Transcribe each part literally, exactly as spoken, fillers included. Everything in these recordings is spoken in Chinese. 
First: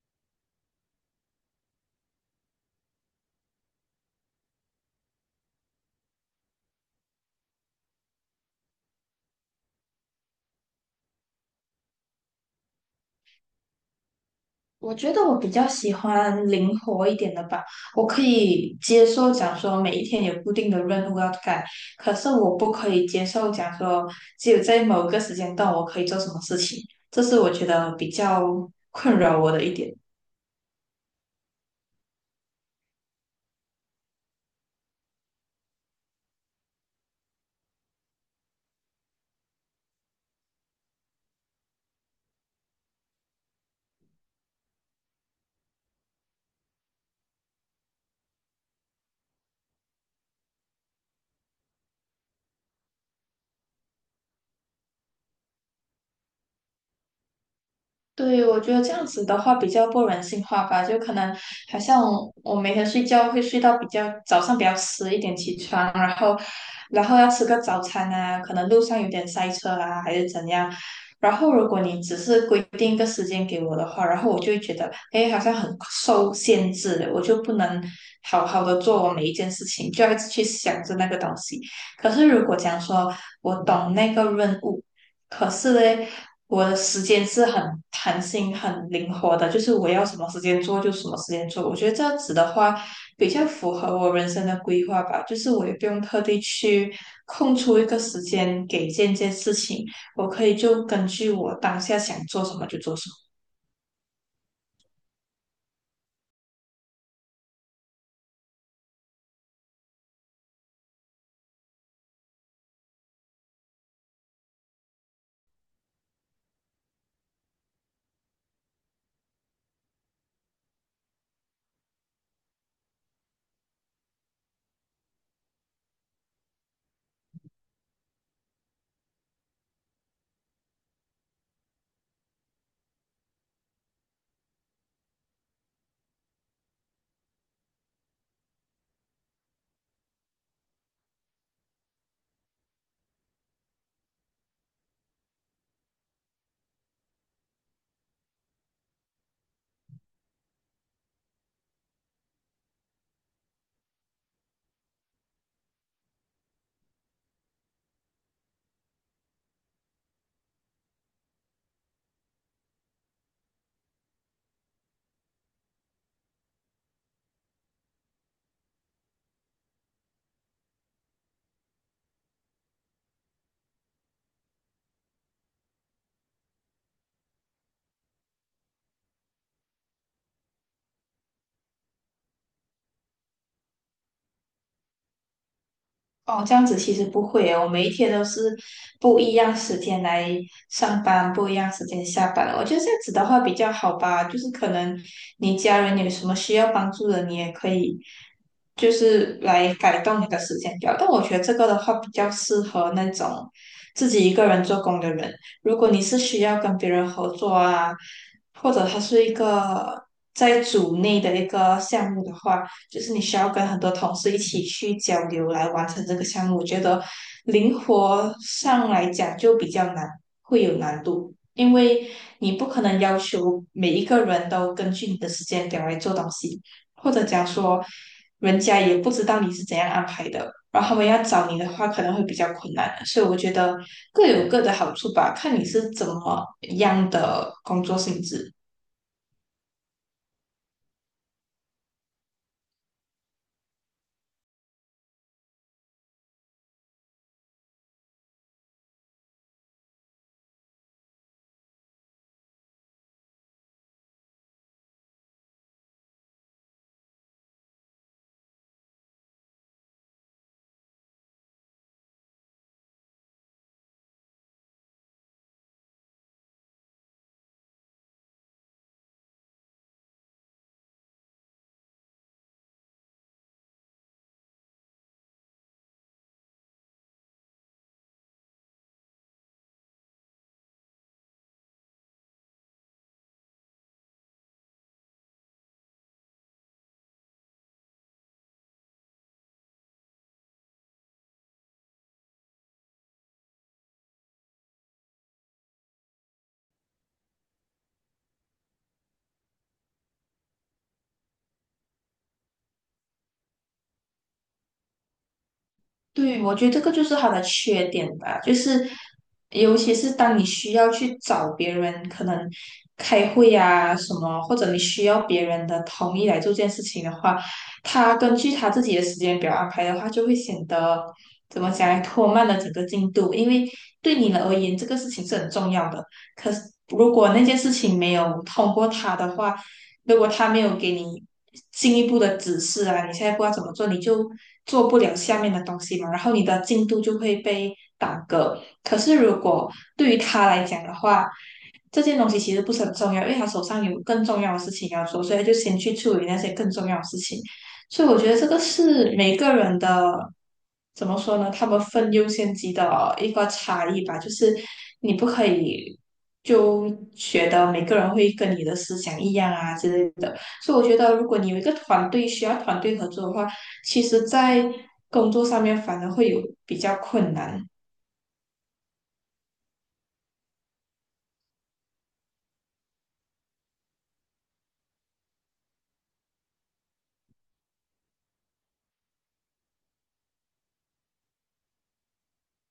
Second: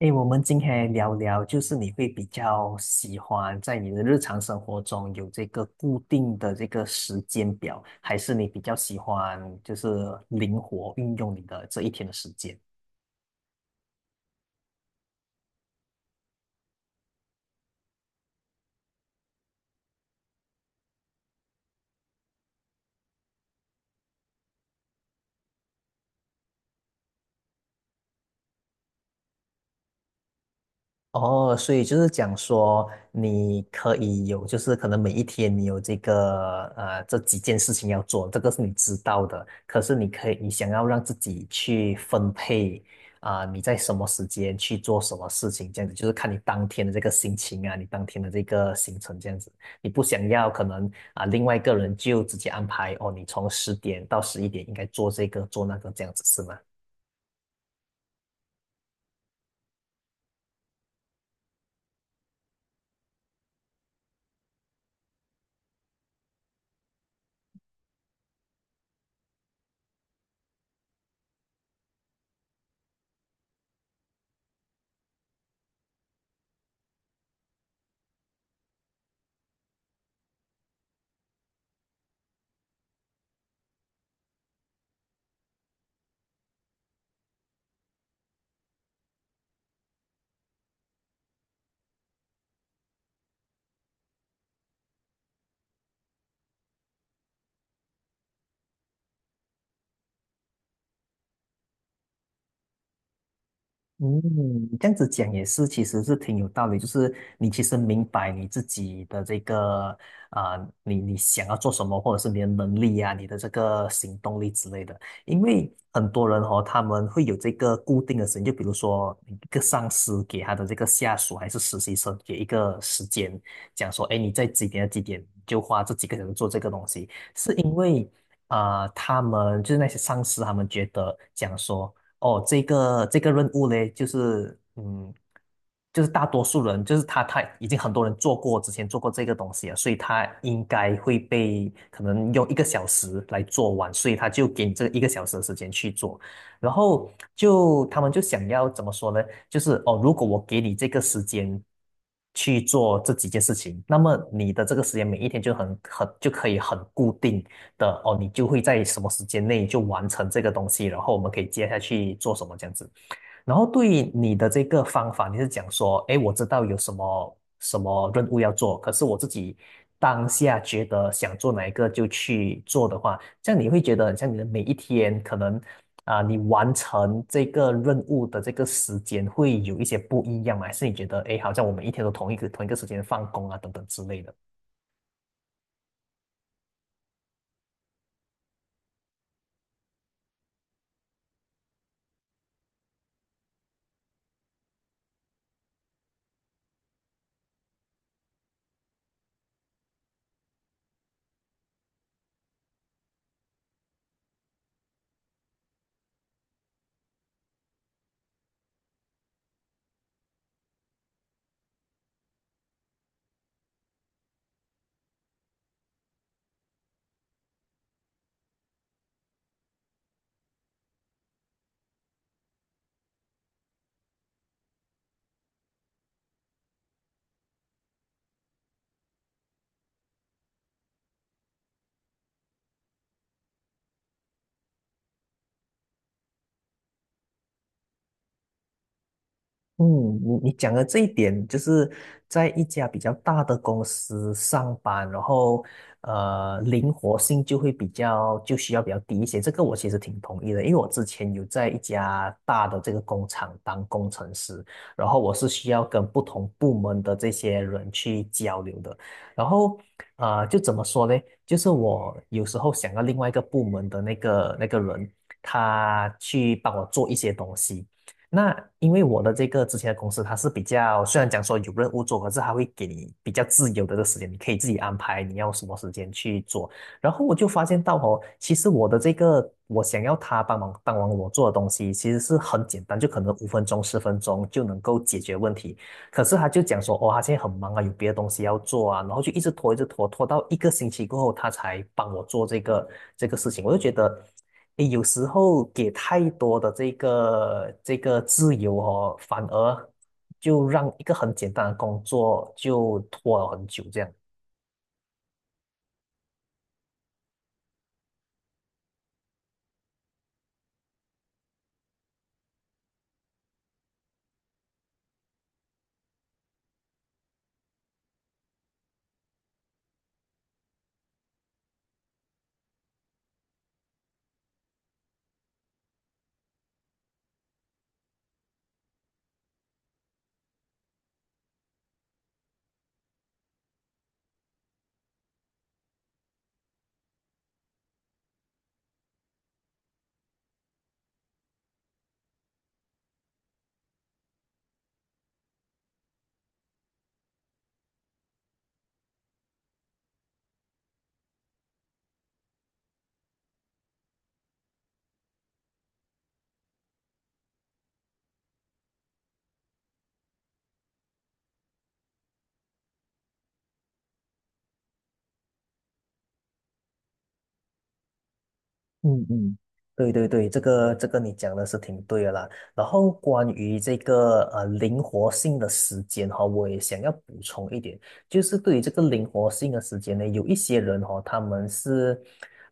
诶，我们今天来聊聊，就是你会比较喜欢在你的日常生活中有这个固定的这个时间表，还是你比较喜欢就是灵活运用你的这一天的时间？我觉得我比较喜欢灵活一点的吧，我可以接受讲说每一天有固定的任务要干，可是我不可以接受讲说只有在某个时间段我可以做什么事情，这是我觉得比较困扰我的一点。哦，所以就是讲说，你可以有，就是可能每一天你有这个呃这几件事情要做，这个是你知道的。可是你可以，你想要让自己去分配啊、你在什么时间去做什么事情，这样子就是看你当天的这个心情啊，你当天的这个行程这样子。你不想要可能啊、另外一个人就直接安排哦，你从十点到十一点应该做这个做那个这样子是吗？对，我觉得这样子的话比较不人性化吧，就可能好像我每天睡觉会睡到比较早上比较迟一点起床，然后然后要吃个早餐啊，可能路上有点塞车啊，还是怎样。然后如果你只是规定一个时间给我的话，然后我就会觉得，哎，好像很受限制，我就不能好好的做我每一件事情，就要一直去想着那个东西。可是如果讲说我懂那个任务。可是嘞，我的时间是很弹性、很灵活的，就是我要什么时间做就什么时间做。我觉得这样子的话，比较符合我人生的规划吧。就是我也不用特地去空出一个时间给这件事情，我可以就根据我当下想做什么就做什么。嗯，这样子讲也是，其实是挺有道理。就是你其实明白你自己的这个啊、你你想要做什么，或者是你的能力啊，你的这个行动力之类的。因为很多人哦，他们会有这个固定的时间，就比如说一个上司给他的这个下属还是实习生给一个时间，讲说，哎，你在几点到几点就花这几个小时做这个东西，是因为啊、他们就是那些上司，他们觉得讲说。哦，这个这个任务呢，就是嗯，就是大多数人，就是他他已经很多人做过，之前做过这个东西了，所以他应该会被可能用一个小时来做完，所以他就给你这一个小时的时间去做，然后就他们就想要怎么说呢？就是哦，如果我给你这个时间去做这几件事情，那么你的这个时间每一天就很很就可以很固定。的哦，你就会在什么时间内就完成这个东西，然后我们可以接下去做什么这样子。然后对于你的这个方法，你是讲说，诶，我知道有什么什么任务要做，可是我自己当下觉得想做哪一个就去做的话，这样你会觉得很像你的每一天可能啊、你完成这个任务的这个时间会有一些不一样吗？还是你觉得，诶，好像我们一天都同一个同一个时间放工啊，等等之类的？哦，这样子其实不会耶，我每一天都是不一样时间来上班，不一样时间下班。我觉得这样子的话比较好吧，就是可能你家人有什么需要帮助的，你也可以就是来改动你的时间表。但我觉得这个的话比较适合那种自己一个人做工的人。如果你是需要跟别人合作啊，或者它是一个在组内的一个项目的话。就是你需要跟很多同事一起去交流来完成这个项目。我觉得灵活上来讲就比较难，会有难度，因为你不可能要求每一个人都根据你的时间表来做东西，或者讲说人家也不知道你是怎样安排的，然后他们要找你的话可能会比较困难。所以我觉得各有各的好处吧，看你是怎么样的工作性质。嗯，你你讲的这一点，就是在一家比较大的公司上班，然后呃，灵活性就会比较就需要比较低一些。这个我其实挺同意的，因为我之前有在一家大的这个工厂当工程师，然后我是需要跟不同部门的这些人去交流的，然后呃，就怎么说呢？就是我有时候想要另外一个部门的那个那个人，他去帮我做一些东西。那因为我的这个之前的公司，它是比较虽然讲说有任务做，可是它会给你比较自由的这个时间，你可以自己安排你要什么时间去做。然后我就发现到哦，其实我的这个我想要他帮忙帮忙我做的东西，其实是很简单，就可能五分钟、十分钟就能够解决问题。可是他就讲说，哦，他现在很忙啊，有别的东西要做啊，然后就一直拖，一直拖，拖到一个星期过后，他才帮我做这个这个事情。我就觉得。诶有时候给太多的这个这个自由哦，反而就让一个很简单的工作就拖了很久这样。对，我觉得这个就是他的缺点吧，就是尤其是当你需要去找别人，可能开会呀、什么，或者你需要别人的同意来做这件事情的话，他根据他自己的时间表安排的话，就会显得怎么讲，拖慢了整个进度，因为对你而言，这个事情是很重要的。可是如果那件事情没有通过他的话，如果他没有给你进一步的指示啊，你现在不知道怎么做，你就做不了下面的东西嘛，然后你的进度就会被耽搁。可是如果对于他来讲的话，这件东西其实不是很重要，因为他手上有更重要的事情要做，所以他就先去处理那些更重要的事情。所以我觉得这个是每个人的怎么说呢？他们分优先级的一个差异吧，就是你不可以就觉得每个人会跟你的思想一样啊之类的。所以我觉得，如果你有一个团队需要团队合作的话，其实在工作上面反而会有比较困难。嗯嗯，对对对，这个这个你讲的是挺对的啦。然后关于这个呃灵活性的时间哈、我也想要补充一点，就是对于这个灵活性的时间呢，有一些人哈、他们是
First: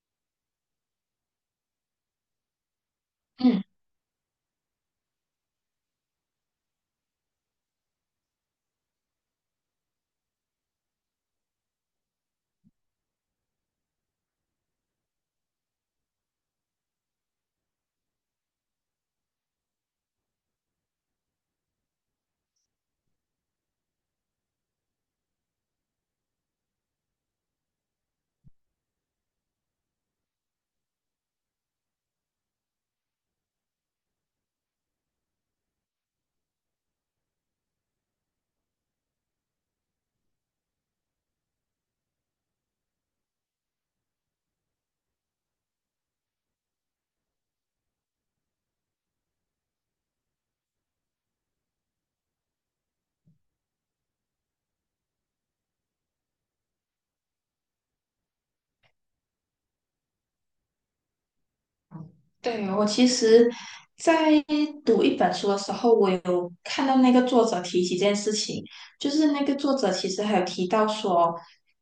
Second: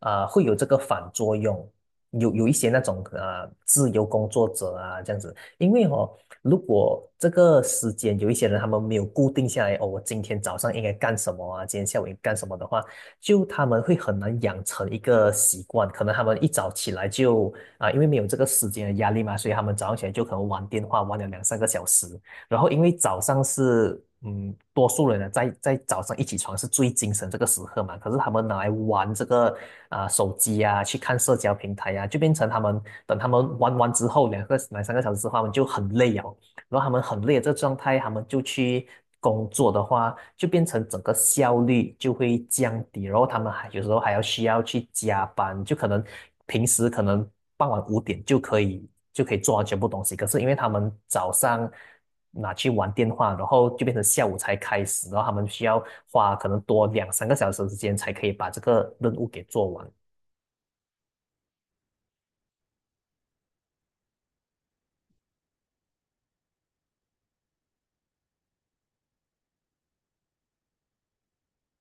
啊、会有这个反作用，有有一些那种啊、嗯。自由工作者啊这样子，因为哦，如果这个时间有一些人他们没有固定下来，哦，我今天早上应该干什么啊，今天下午应该干什么的话。就他们会很难养成一个习惯，可能他们一早起来就啊、因为没有这个时间的压力嘛，所以他们早上起来就可能玩电话玩了两三个小时，然后因为早上是嗯，多数人呢在在早上一起床是最精神这个时刻嘛，可是他们拿来玩这个啊、手机啊，去看社交平台啊，就变成他们等他们玩完之后两个两三个小时之后，他们就很累啊，然后他们很累的这个状态，他们就去工作的话，就变成整个效率就会降低，然后他们还有时候还要需要去加班，就可能平时可能傍晚五点就可以就可以做完全部东西，可是因为他们早上拿去玩电话，然后就变成下午才开始，然后他们需要花可能多两三个小时的时间才可以把这个任务给做完。对，我其实，在读一本书的时候，我有看到那个作者提起这件事情，就是那个作者其实还有提到说，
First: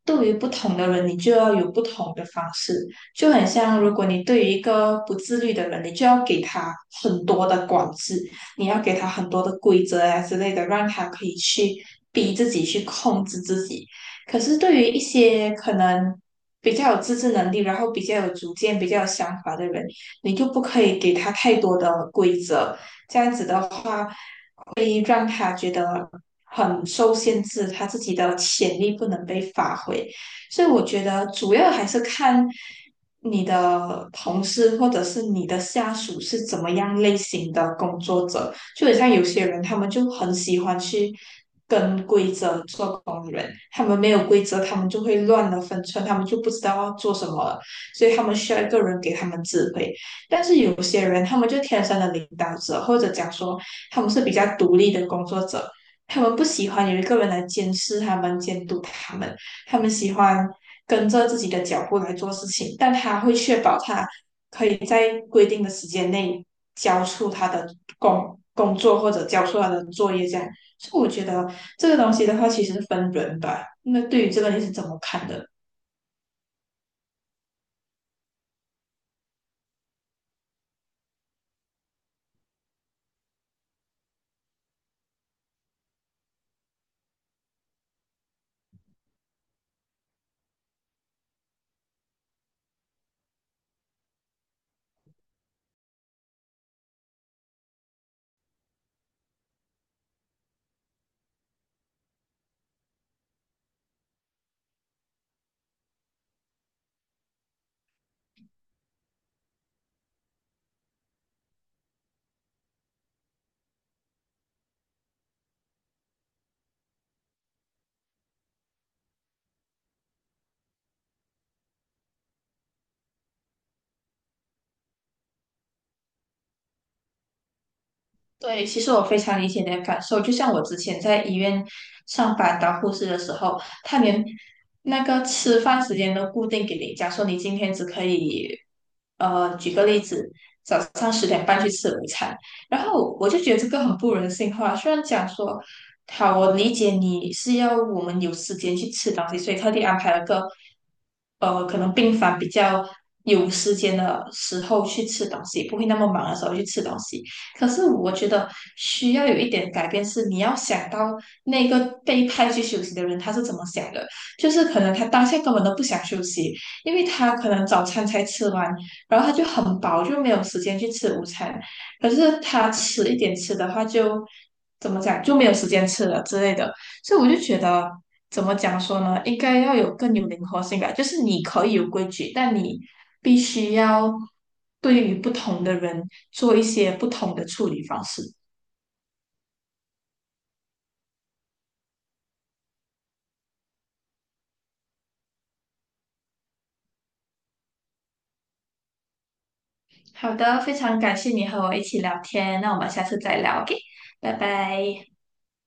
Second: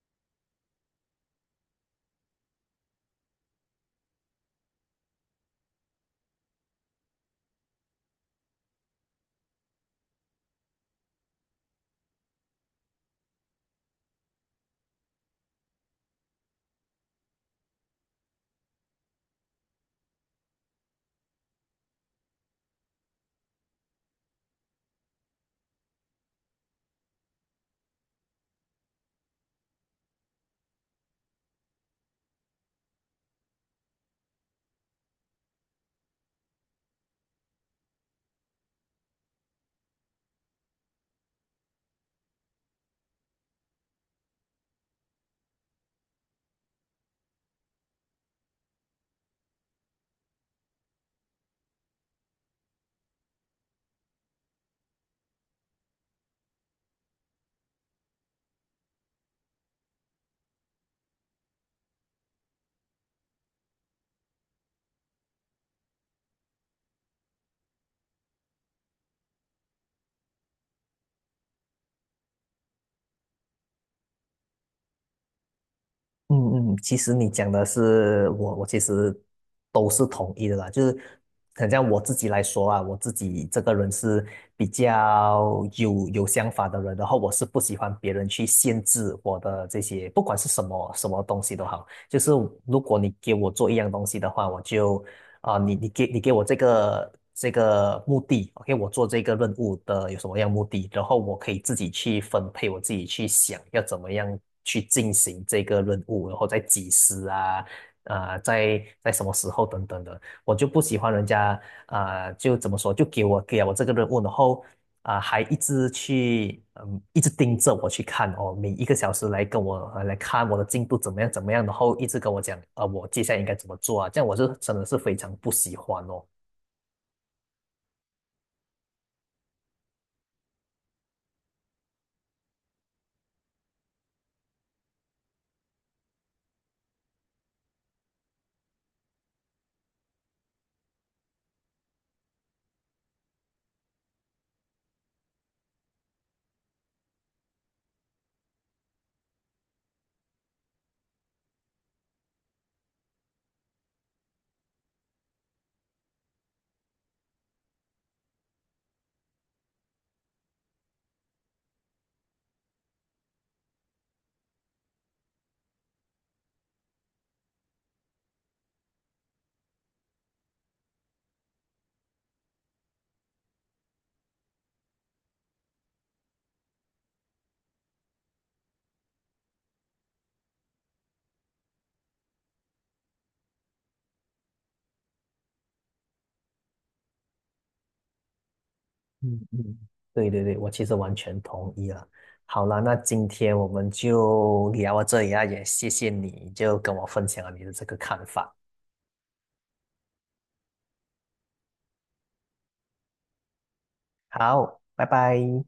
对于不同的人，你就要有不同的方式，就很像如果你对于一个不自律的人，你就要给他很多的管制，你要给他很多的规则啊之类的，让他可以去逼自己去控制自己。可是对于一些可能比较有自制能力，然后比较有主见、比较有想法的人，你就不可以给他太多的规则，这样子的话会让他觉得很受限制，他自己的潜力不能被发挥。所以我觉得主要还是看你的同事或者是你的下属是怎么样类型的工作者。就很像有些人，他们就很喜欢去跟规则做工人，他们没有规则，他们就会乱了分寸，他们就不知道要做什么了，所以他们需要一个人给他们指挥。但是有些人他们就天生的领导者，或者讲说他们是比较独立的工作者，他们不喜欢有一个人来监视他们、监督他们，他们喜欢跟着自己的脚步来做事情，但他会确保他可以在规定的时间内交出他的工工作或者交出他的作业这样。所以我觉得这个东西的话，其实是分人吧。那对于这个你是怎么看的？嗯嗯，其实你讲的是我，我其实都是同意的啦。就是很像我自己来说啊，我自己这个人是比较有有想法的人，然后我是不喜欢别人去限制我的这些，不管是什么什么东西都好。就是如果你给我做一样东西的话，我就啊、你你给你给我这个这个目的，OK，我做这个任务的有什么样目的，然后我可以自己去分配，我自己去想要怎么样去进行这个任务，然后再几时啊，啊、在在什么时候等等的，我就不喜欢人家啊、就怎么说，就给我给了我这个任务，然后啊，还一直去，嗯，一直盯着我去看哦，每一个小时来跟我呃来看我的进度怎么样怎么样，然后一直跟我讲，呃，我接下来应该怎么做啊？这样我是真的是非常不喜欢哦。对，其实我非常理解你的感受。就像我之前在医院上班当护士的时候，他连那个吃饭时间都固定给你，假如说你今天只可以，呃，举个例子，早上十点半去吃午餐，然后我就觉得这个很不人性化。虽然讲说，好，我理解你是要我们有时间去吃东西，所以特地安排了个，呃，可能病房比较有时间的时候去吃东西，不会那么忙的时候去吃东西。可是我觉得需要有一点改变，是你要想到那个被派去休息的人他是怎么想的，就是可能他当下根本都不想休息，因为他可能早餐才吃完，然后他就很饱，就没有时间去吃午餐。可是他迟一点吃的话就，怎么讲就没有时间吃了之类的。所以我就觉得，怎么讲说呢？应该要有更有灵活性吧。就是你可以有规矩，但你必须要对于不同的人做一些不同的处理方式。嗯嗯，对对对，我其实完全同意了。好了，那今天我们就聊到这里啊，也谢谢你就跟我分享了你的这个看法。好的，非常感谢你和我一起聊天，那我们下次再聊，O K，拜好，拜拜。拜。